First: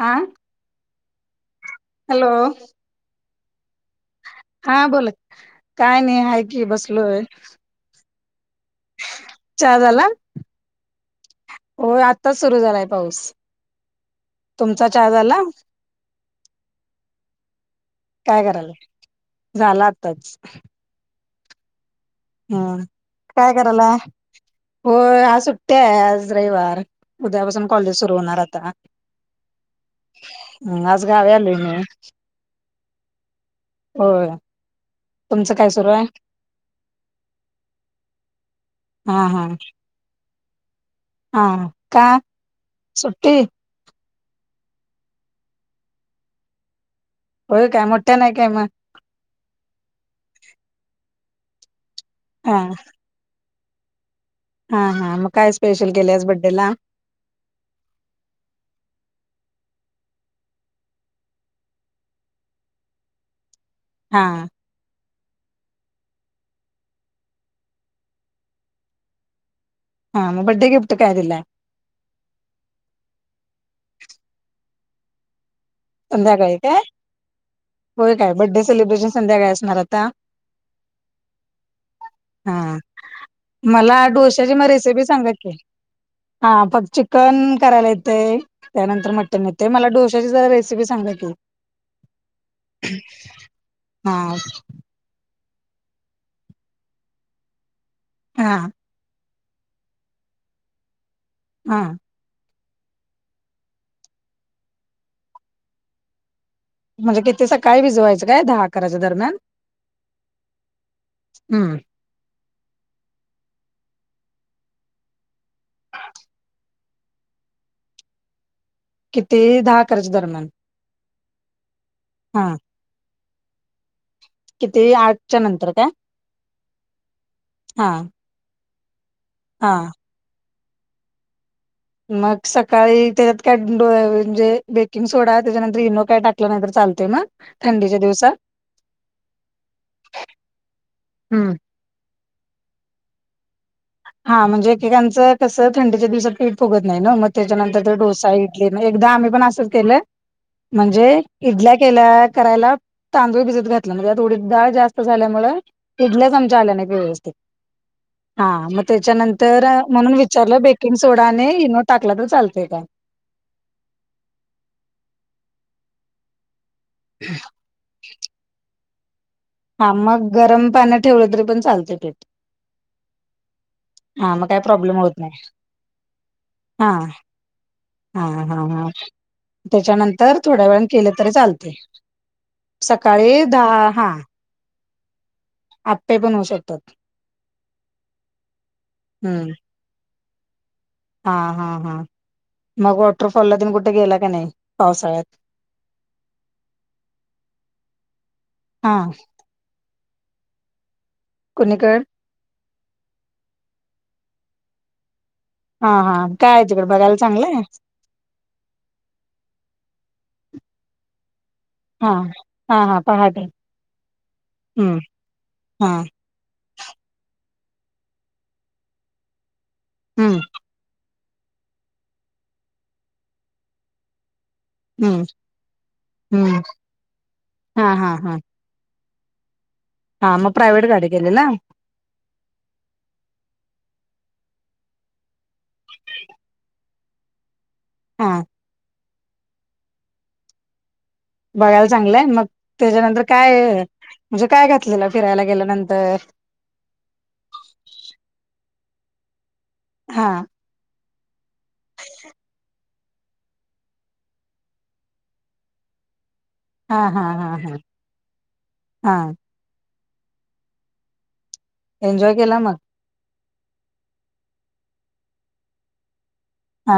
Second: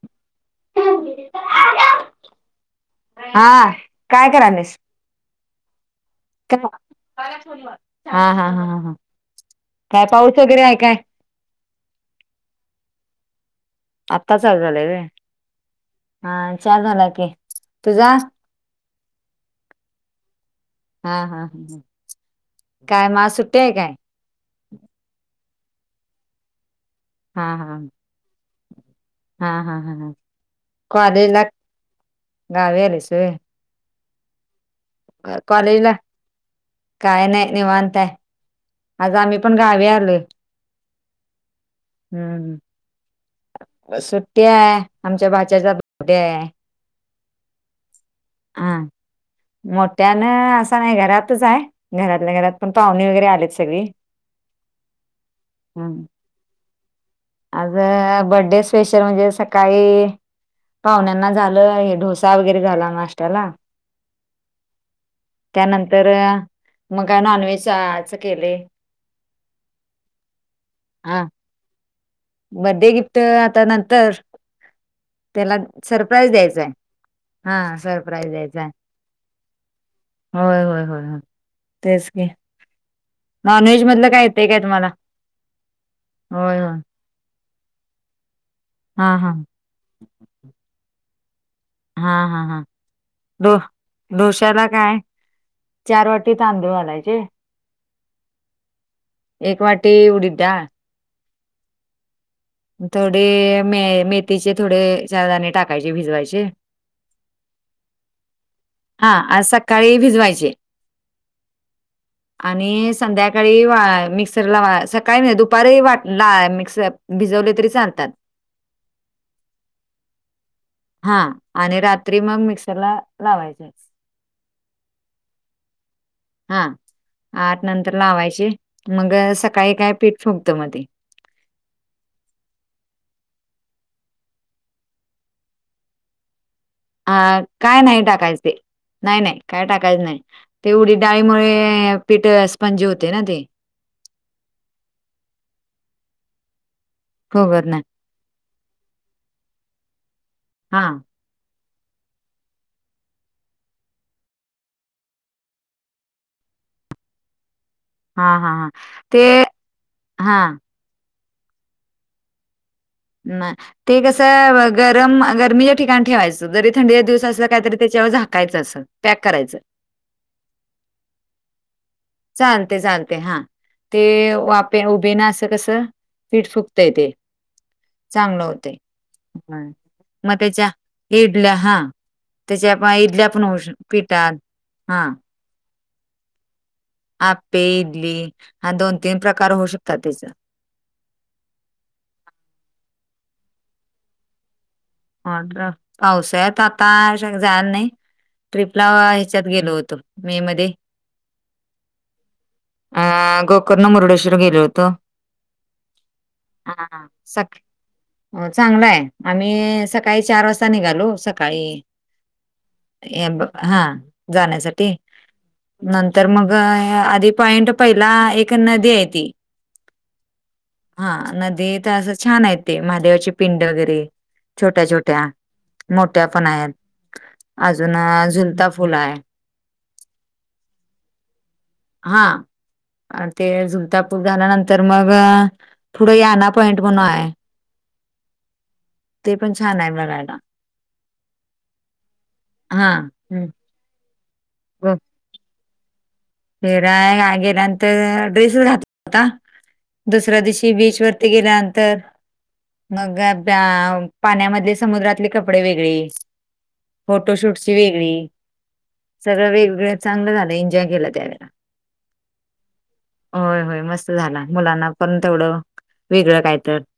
आं [unintelligible] hello! हा, काय करालेस? हा बोला की, काय नाही हाय की बसलोय. हा हा हा ह हा, चहा झाला काय पाऊस वगैरे आहे काय? होय, आत्ताच सुरू झालाय पाऊस, आत्ता चालू झालाय तुमचा व्हय चहा झाला? हा, चहा झाला की. तुझा काय करायले? झालं आताच. हा हा हा. हम्, काय करायलाय? होय, आज सुट्टी आहे आज रविवार, हा उद्यापासून हा कॉलेज सुरू होणार आता. हा हा हा हा, आज गावी कॉलेजला, आलोय मी गावी आलीस होय? होय. तुमचं काय सुरू कॉलेजला, आहे काय नाही निवांत हाय. आज हा आम्ही हा पण गावी आलोय. हा का? हम्म सुट्टी सुट्टी आहे. आमच्या भाच्याचा [unintelligible] आहे. होय काय, मोठ्या नाही काय मग? मोठ्यान असं नाही, घरातच आहे घरातल्या घरात हा पण पाहुणे वगैरे आलेच सगळी हा हा, मग काय स्पेशल हम्म केलय आज बड्डे ला? आज अ बड्डे स्पेशल म्हणजे, सकाळी पाहुण्यांना झालं, हे डोसा वगैरे झाला नाष्ट्याला. हा त्यानंतर अ, मग का नॉनव्हेज च केलय. [inaudible] हा, मग बड्डे गिफ्ट काय हा दिलंय? बड्डे गिफ्ट आता नंतर, त्याला सरप्राईज संध्याकाळी द्यायच आहे. काय हा होय सरप्राईज काय बड्डे द्यायचाय, सेलिब्रेशन संध्याकाळी असणार आता होय होय होय होय. तेच की. हा नॉनव्हेज मला मधलं काय येतंय डोश्याची काय म तुम्हाला रेसिपी सांगा की, होय होय फक ची कन करायला येते, त्यानंतर हा हा मटन येते मला डोश्याची जरा रेसिपी सांगा की. हा हा हा, डो हा डोशाला काय चार वाटी तांदूळ घालायचे. हा. एक वाटी उडीद डाळ हा. थोडे मे मेथीचे थोडे चार दाने टाकायचे, भिजवायचे. म्हणजे किती सकाळी भिजवायचं काय, दहा अकराच्या हा दरम्यान आज सकाळी भिजवायचे. हम्म आणि संध्याकाळी वा मिक्सरला वा सकाळी नाय दुपारी वाटला मिक्स भिजवले तरी चालतात. किती दहा अकराच्या दरम्यान हा, आणि रात्री मग हा मिक्सरला लावायचे. किती आठच्या नंतर का? हा आठ नंतर लावायचे मग हा सकाळी काय पीठ फुकत मध्ये- मग सकाळी त्याच्यात काय म्हणजे बेकिंग सोडा त्याच्यानंतर इनो काय टाकला नाहीर चालत. अ काय नाही टाकायचे. नाही नाही काय टाकायचं नाही तेवढी हम्म डाळीमुळे पीठपणजे होते ना ते- हा म्हणजे एकेकांचं कसं थंडीच्या दिवसाते- फगत नाही ना मग फुगत नाही त्याच्यानंतर तर डोसा इडली एकदा आम्ही पण असंच केलं हा म्हणजे- इडल्या केल्या करायला तांदूळ भिजत घातला म्हणजे आतवडी डाळ जास्त झाल्यामुळे- पिडल्याच आमच्या आल्या नाही व्यवस्थित हा हा हा ते त्याच्यानंतर म्हणून हा विचारलं बेकिंग सोडा न इनो टाकला तर चालतय का म ते कसं गरम गरमीच्या ठिकाणी ठेवायचं. जरी थंडी दिवस असला काय तरी त्याच्यावर झाकायचं असं पॅक करायचं. हा मग गरम पान ठेवलं तरी पण चालते पेठ चालते चालते हा ते मग काय वापे प्रॉब्लेम होत उभे ना नाही असं कसं फिट हा फुकतंय ते हा चांगलं हा होते हा मग त्याच्यानंतर थोड्या त्याच्या वेळानं केलं तरी इडल्या चालतंय हा त्याच्या आपण इडल्या सकाळी पणऊ दहा पिटात हा आपे पण होऊ शकतात आपे इडली हा दोन तीन प्रकार हम्म होऊ शकतात त्याचा हा हा हा मग वॉटरफॉलला तन कुठे गेला का नाही पावसाळ्यात? हा का पावसाळ्यात आता जाला नाही ट्र्रीपला हा त गेलो होतो मे मध्ये कुणीकड अ गोकर्ण मुरडेश्वर गेलो होतो हा हां काय तिकडं बगायला चांगलंय हो चांगला हाय आम्ही सकाळी चार वाजता निघालो सकाळी हा हा हा पहाटे हा जाण्यासाठी हम्म हा नंतर तर मग आधी पॉईंट पहिला एक नदी आहे ती हम्म हा नदी तर असं छान आहे ते महादेवाचे पिंड वगैरे छोट्या छोट्या हम्म मोठ्या पण हम्म आहेत हा अजून हा हा झुलता फुल आहे हा मग प्रायव्हेट गाडी गेलेला हा ते झुलतापूर झाल्यानंतर मग थोडं याना पॉइंट म्हणून हाय हा ते पण छान आहे बगायला बघायला चांगलंय मग हां, त्याच्यानंतर हं. काय म्हणजे काय घातलेलं फिरायला गेल्यानंतर फिराय गेल्यानंत ड्रेस घातला होता हा दुसऱ्या दिवशी शी बीच वरती गेल्यानंतर मग पाण्यामधले समुद्रातले कपडे वेगळे हा हा हा फोटोशूटची हा वेगळी हा सगळं वेगवेगळ चांगलं झालं एन्जॉय केल्या कॅना एन्जॉय केला मग होय होय मस्त झाला मुलांना पण तेवढं वेगळं काय तर हा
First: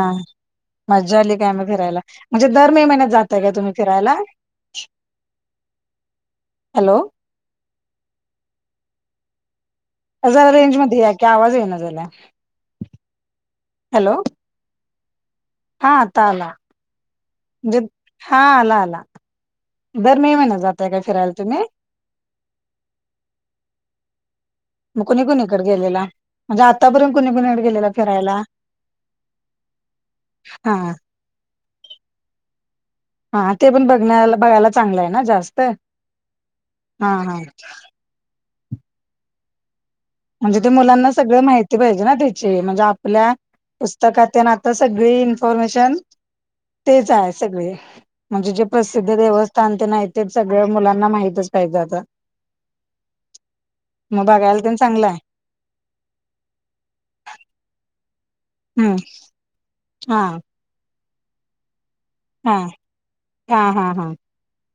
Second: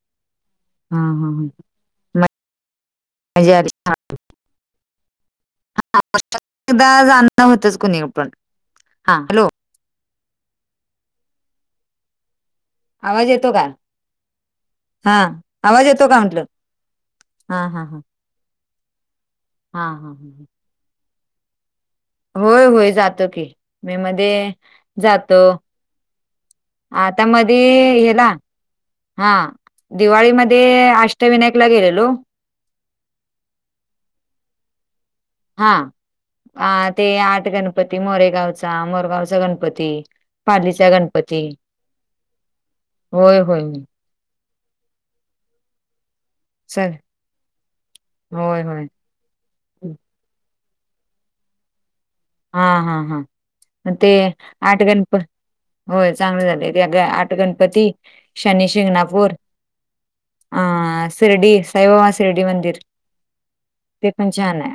हं मज्जा आली हं हं. काय मं फिरायला म्हणजे दर मे महिन्यात जातय का मजा आली. तुम्ही फिरायला दा हॅलो जाणणं होतंच कुणी पण हा हॅलो जरा रेंज मध्ये या की आवाज ये ना झालाय आवाज येतो का हॅलो हा आवाज हा येतो का आता म्हंटलं आला. हा म्हणजे हा हा हा आला आला हा हा. दर हा. मे महिन्यात जातय का फिरायला तुम्ही? होय होय जातो की मेमध्ये मग कुणी जातो कुणीकडे गेलेला म्हणजे आतापर्यंत आता कुणी मध्ये कुणीकडे गेलेला हेला. फिरायला हा दिवाळीमध्ये हा अष्टविनायकला गेलेलो. हा ते पण बघण्या बघायला चांगलं आहे ना जास्त हा ते हा हा आठ गणपती मोरेगावचा मोरगावचा गणपती म्हणजे ते पालीचा मुलांना सगळ गणपती माहिती पाहिजे ना त्याची म्हणजे आपल्या होय होय काात तेन आता सगळी इन्फॉर्मेशन सर तेच आहे सगळे म्हणजे होय जे होय प्रसिद्ध देवस्थान ते नाही ते सगळ मुलांना माहितच काही जे आता हा हा हा ते मग बघायला ते चांगलं आठगणप. आहे होय चांगले झाले त्या ग आठ गणपती शनी शिंगणापूर हां. अ शिर्डी साईबाबा शिर्डी हा मंदिर ते पण छानय.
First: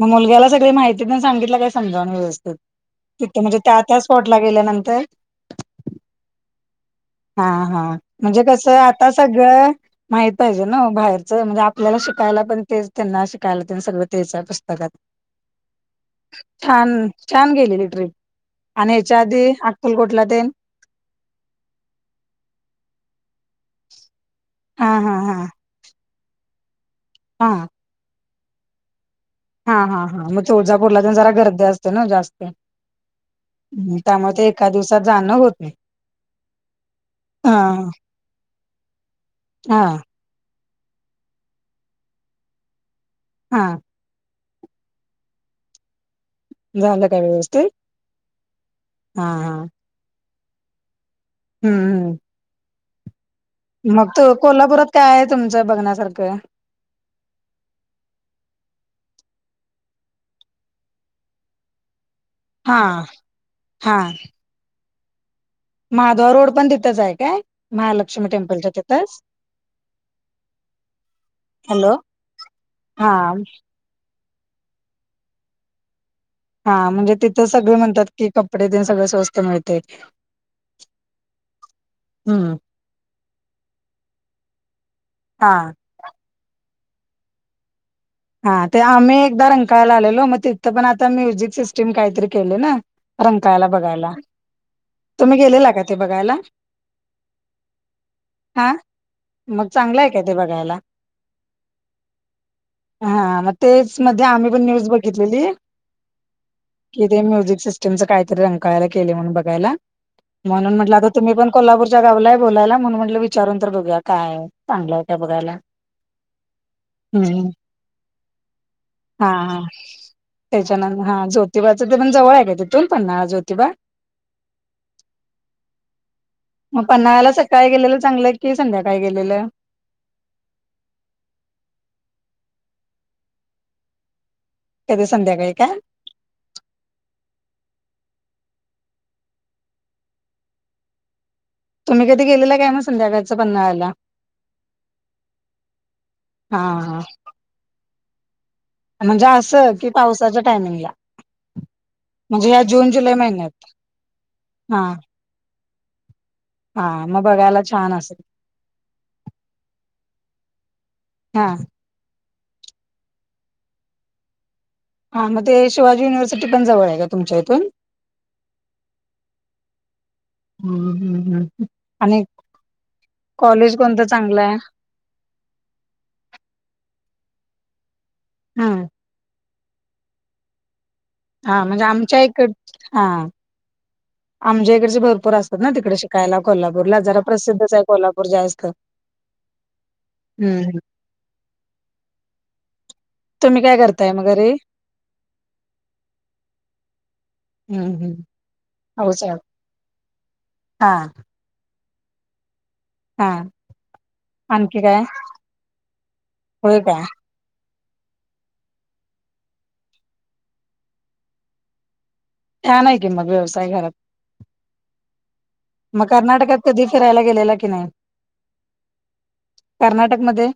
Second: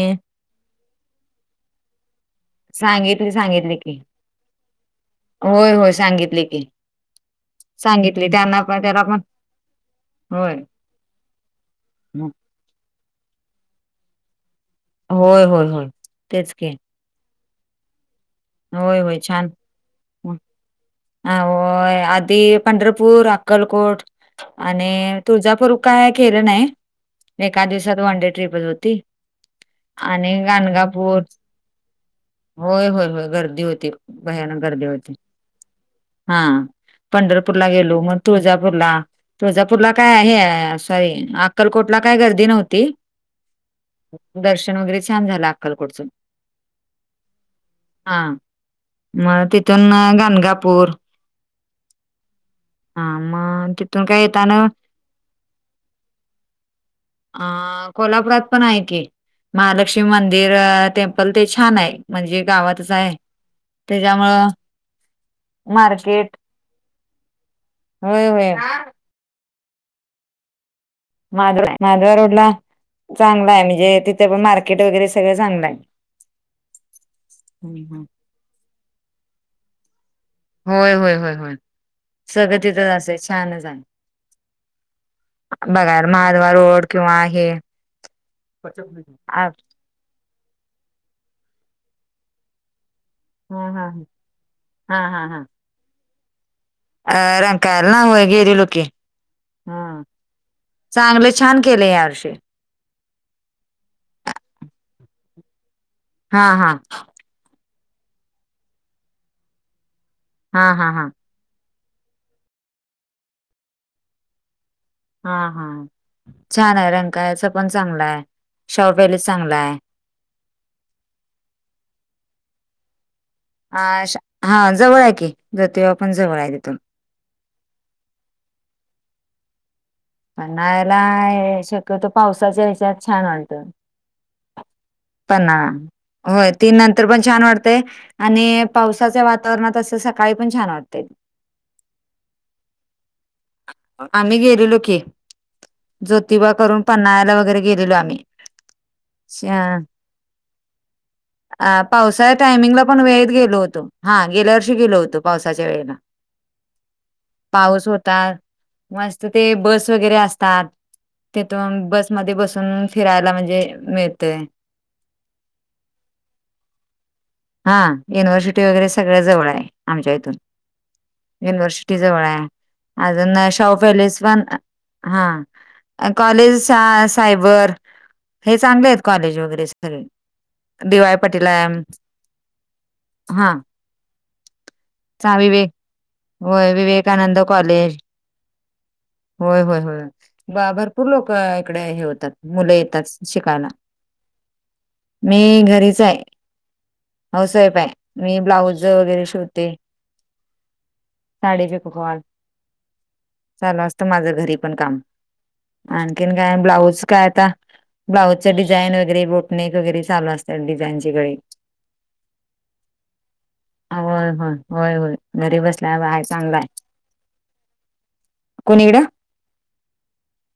म मुलग्याला सगळी माहिती तेन सांगितला काय समजावन व्यस्थ. सांगितली तिथं म्हणजे सांगितली त्या की त्या स्पॉटला गेल्यानंतर होय होय सांगितले की हा हा सांगितले म्हणजे त्यांना कसं पण त्याला आता पण सगळं माहित होय पाहिजे न बाहेरच म्हणजे आपल्याला शिकायला पण ते त्यांना शिकायला त्यां सगळं तेच्या पुस्तकात होय होय होय तेच के. छान छान गेलेली ट्रीप आणि होय होय याच्या आधी अककुलकोटला देईन. ह आधी पंढरपूर अक्कलकोट हा आणि हा हा तुळजापूर काय केलं नाही हा एका दिवसात वन डे ट्र्रीपच होती. हा हा हा आणि मग तुळजापूरला तेन गणगापूर जरा गर्दी असते ना जास्त. होय होय होय. गर्दी होती त्यामुळे ते भयानक एका गर्दी दिवसात होती. जाणं होत नाही. हा पंढरपूरला हा गेलो मग तुळजापूरला तुळजापूरला हा काय? हे सॉरी अक्कलकोटला काय गर्दी नव्हती. हा. दर्शन वगैरे छान झालं अक्कलकडचून जालं काय व्यवस्े हा मग तिथून गणगापूर हम्म. हम्म. ह म. मग त कोल्हापुरात काय आहे तुमचं बघण्यासारखं. अ कोल्हापुरात पण आहे की महालक्ष्मी मंदिर टेम्पल ते छान आहे म्हणजे का? हा आहे त्याच्यामुळं. माहाधवा मार्केट रोड पण तिथंच आहे काय होय महालक्ष्मी होय टेम्पलच्या तिथंच. माध हॅलो माधवा रोड ला हा चांगला आहे म्हणजे तिथे पण मार्केट वगैरे सगळं चांगलं आहे. हा म्हणजे तिथं सगळे म्हणतात की कपडे ते सगळ स्वस्त मिळते. होय होय होय होय सगळं तिथच असे छानच आहे. हा बघा महादवा रोड किंवा आहे. हा ते आम्ही एकदा रंकायला आलेलो मग तिथं पण आता म्युझिक सिस्टीम काहीतरी केले ना. रंगकायला हा हा बघायला हा हा हा हा तुम्ही गेलेला का ते बघायला अ रँकायला नाय गेरी हा लोक मग चांगलं हम. आहे काय ते बघायला चांगले छान केले या आर्ष हा मग तेच मध्ये आम्ही पण न्यूज बघितलेली हा हा कि ते म्युझिक सि तुमच काहीतरी रकयला म्हणून बघायला हा म्हणून हा म्हट हा आता तुम्ण कोल्हापूरच्या गावला आहे बोलायला म्हणून म्हंटलं विचारून तर बघया काय चांगलंय. हा हा छान आहे रँंकायच हम्म पण चांगलं आहे. शाहू पॅलेस हा चांगला हा आहे. त्याच्यानर हा ज्योतिबाचं ते पण जवळ आहे काय तिथून पण ना ज्योतिबा अ हा जवळ आहे की जत पण जवळ आहे तथो मग पन्नावा्याला सकाळी गेलेलं चांगलं की संध्याकाळी गेलेलं पणणायला शक्यत पावसाच्या हचयात छान वाटत कधी संध्याकाळी पण्ना काय होय तीन नंतर पण छान वाटतेंय आणि पावसाच्या वातावरणात असं सकाळी पण छान वाटते तुम्ही कधी गेलेला काय मग संध्याकाळचं पन्नाळा्याला आम्ही गेलेलो की. ज्योतिबा करून पन््हाला वगैरे गेलेलो आम्ही म्हणजे असं कि पावसाच्या टायमिंगला अ पावसाच्या म्हणजे या टायमिंगला जून पण जुलै वेळेत गेलो महिन्यात होतो हा गेल्या वर्षी हा गेलो होतो पावसाच्या वेळेला हा मग बघायला पाऊस छान असेल होता मस्त ते बस वगैरे असतात हा तेथून बस मध्ये बसून फिरायला म्हणजे मिळतय हा मग ते शिवाजी युनिव्हर्सिटी पण जवळ आहे का तुमच्या इथून हा युनिव्हर्सिटी वगैरे सगळ्या जवळ आहे आमच्या इथून हम्म हम्म हम्म युनिव्हर्सिटी आणि जवळ अजून शाह कॉलेज कोणतं पॅलेस चांगलं वन आहे हा कॉलेज सायबर हे हम्म चांगले आहेत कॉलेज वगैरे ख दिवाळी हा म्हणजे आमच्या इकड हा आमच्या इडचे भरपूर चा असतात विवेक ना तिकडे शिकायला होय कोल्हापूरला जरा विवेकानंद प्रसिद्धच आहे कॉलेज कोल्हापूर र जायज का होय होय होय भरपूर लोक इकडे हे होतात मुलं येतात तुम्ही शिकायला काय करताय मग घरी मी घरीच आहे होसय पाय हम्म हम्म मी ब्लाऊज वगैरे हौसा शिवते हा साडी विकवाल हा माझं घरी पण आणखी काम काय आणखीन काय ब्लाऊज काय आता ब्लाऊज डिझाईन वगैरे बोटनेक वगैरे चालू असतात डिझाईनचीकडे छान आहे की मग व्यवसाय घरात होय होय होय होय घरी बसल्या आहे चांगलाय करायला गेलेला कि नाही कोणीड कर्नाटकमध्येध्ये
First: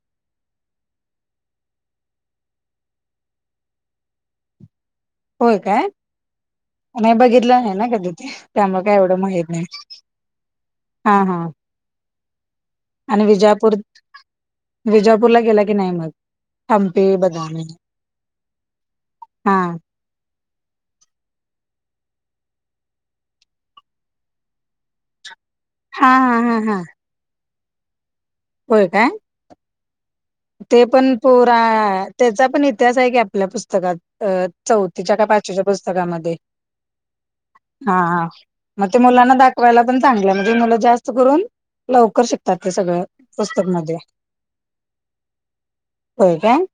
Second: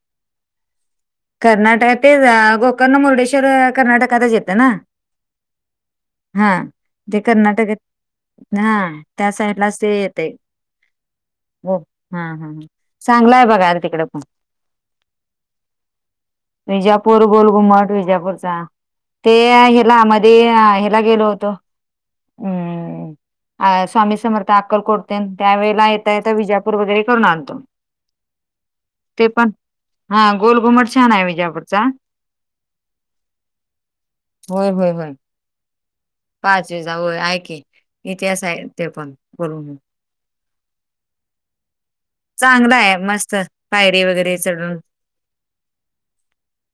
कर्नाटकात तेच गोकर्ण मुर्डेश्वर कर्नाटकातच येतं ना होय का हा नाही ते बघितलं आहे कर्नाटकात ना कधी ते हा त्यामु काय एवढं त्या माहीत नाही साईडलाच ते हा हा हम् हम ह आणि चांगला आहे बघा विजापूर तिकडे पण विजापूरला गेला की नाही मग हंपी विजापूर बदामी गोलघुमट विजापूरचा ते हा हिला मध्ये ह्याला गेलो होत स्वामी समर्थ अक्कलकोट तेन हा ये य हा हा विजापूर वगैरे करून आल्तो बय काय ण हा गोल घुम प प त्याचा पण इतिहास आहे क आपल्या पुस्तकात होय होय होय चौथीच्या का च्या पुस्तकामध्ये पाच व हो ऐके हा मग ते मुलांना दाखवायला पण चांगलं म्हणजे मुलं जास्त करून लवकर शिकतात ते चांगला आहे सगळ मस्त पुस्तकमध्ये पायरी वगैरे चढून होय काय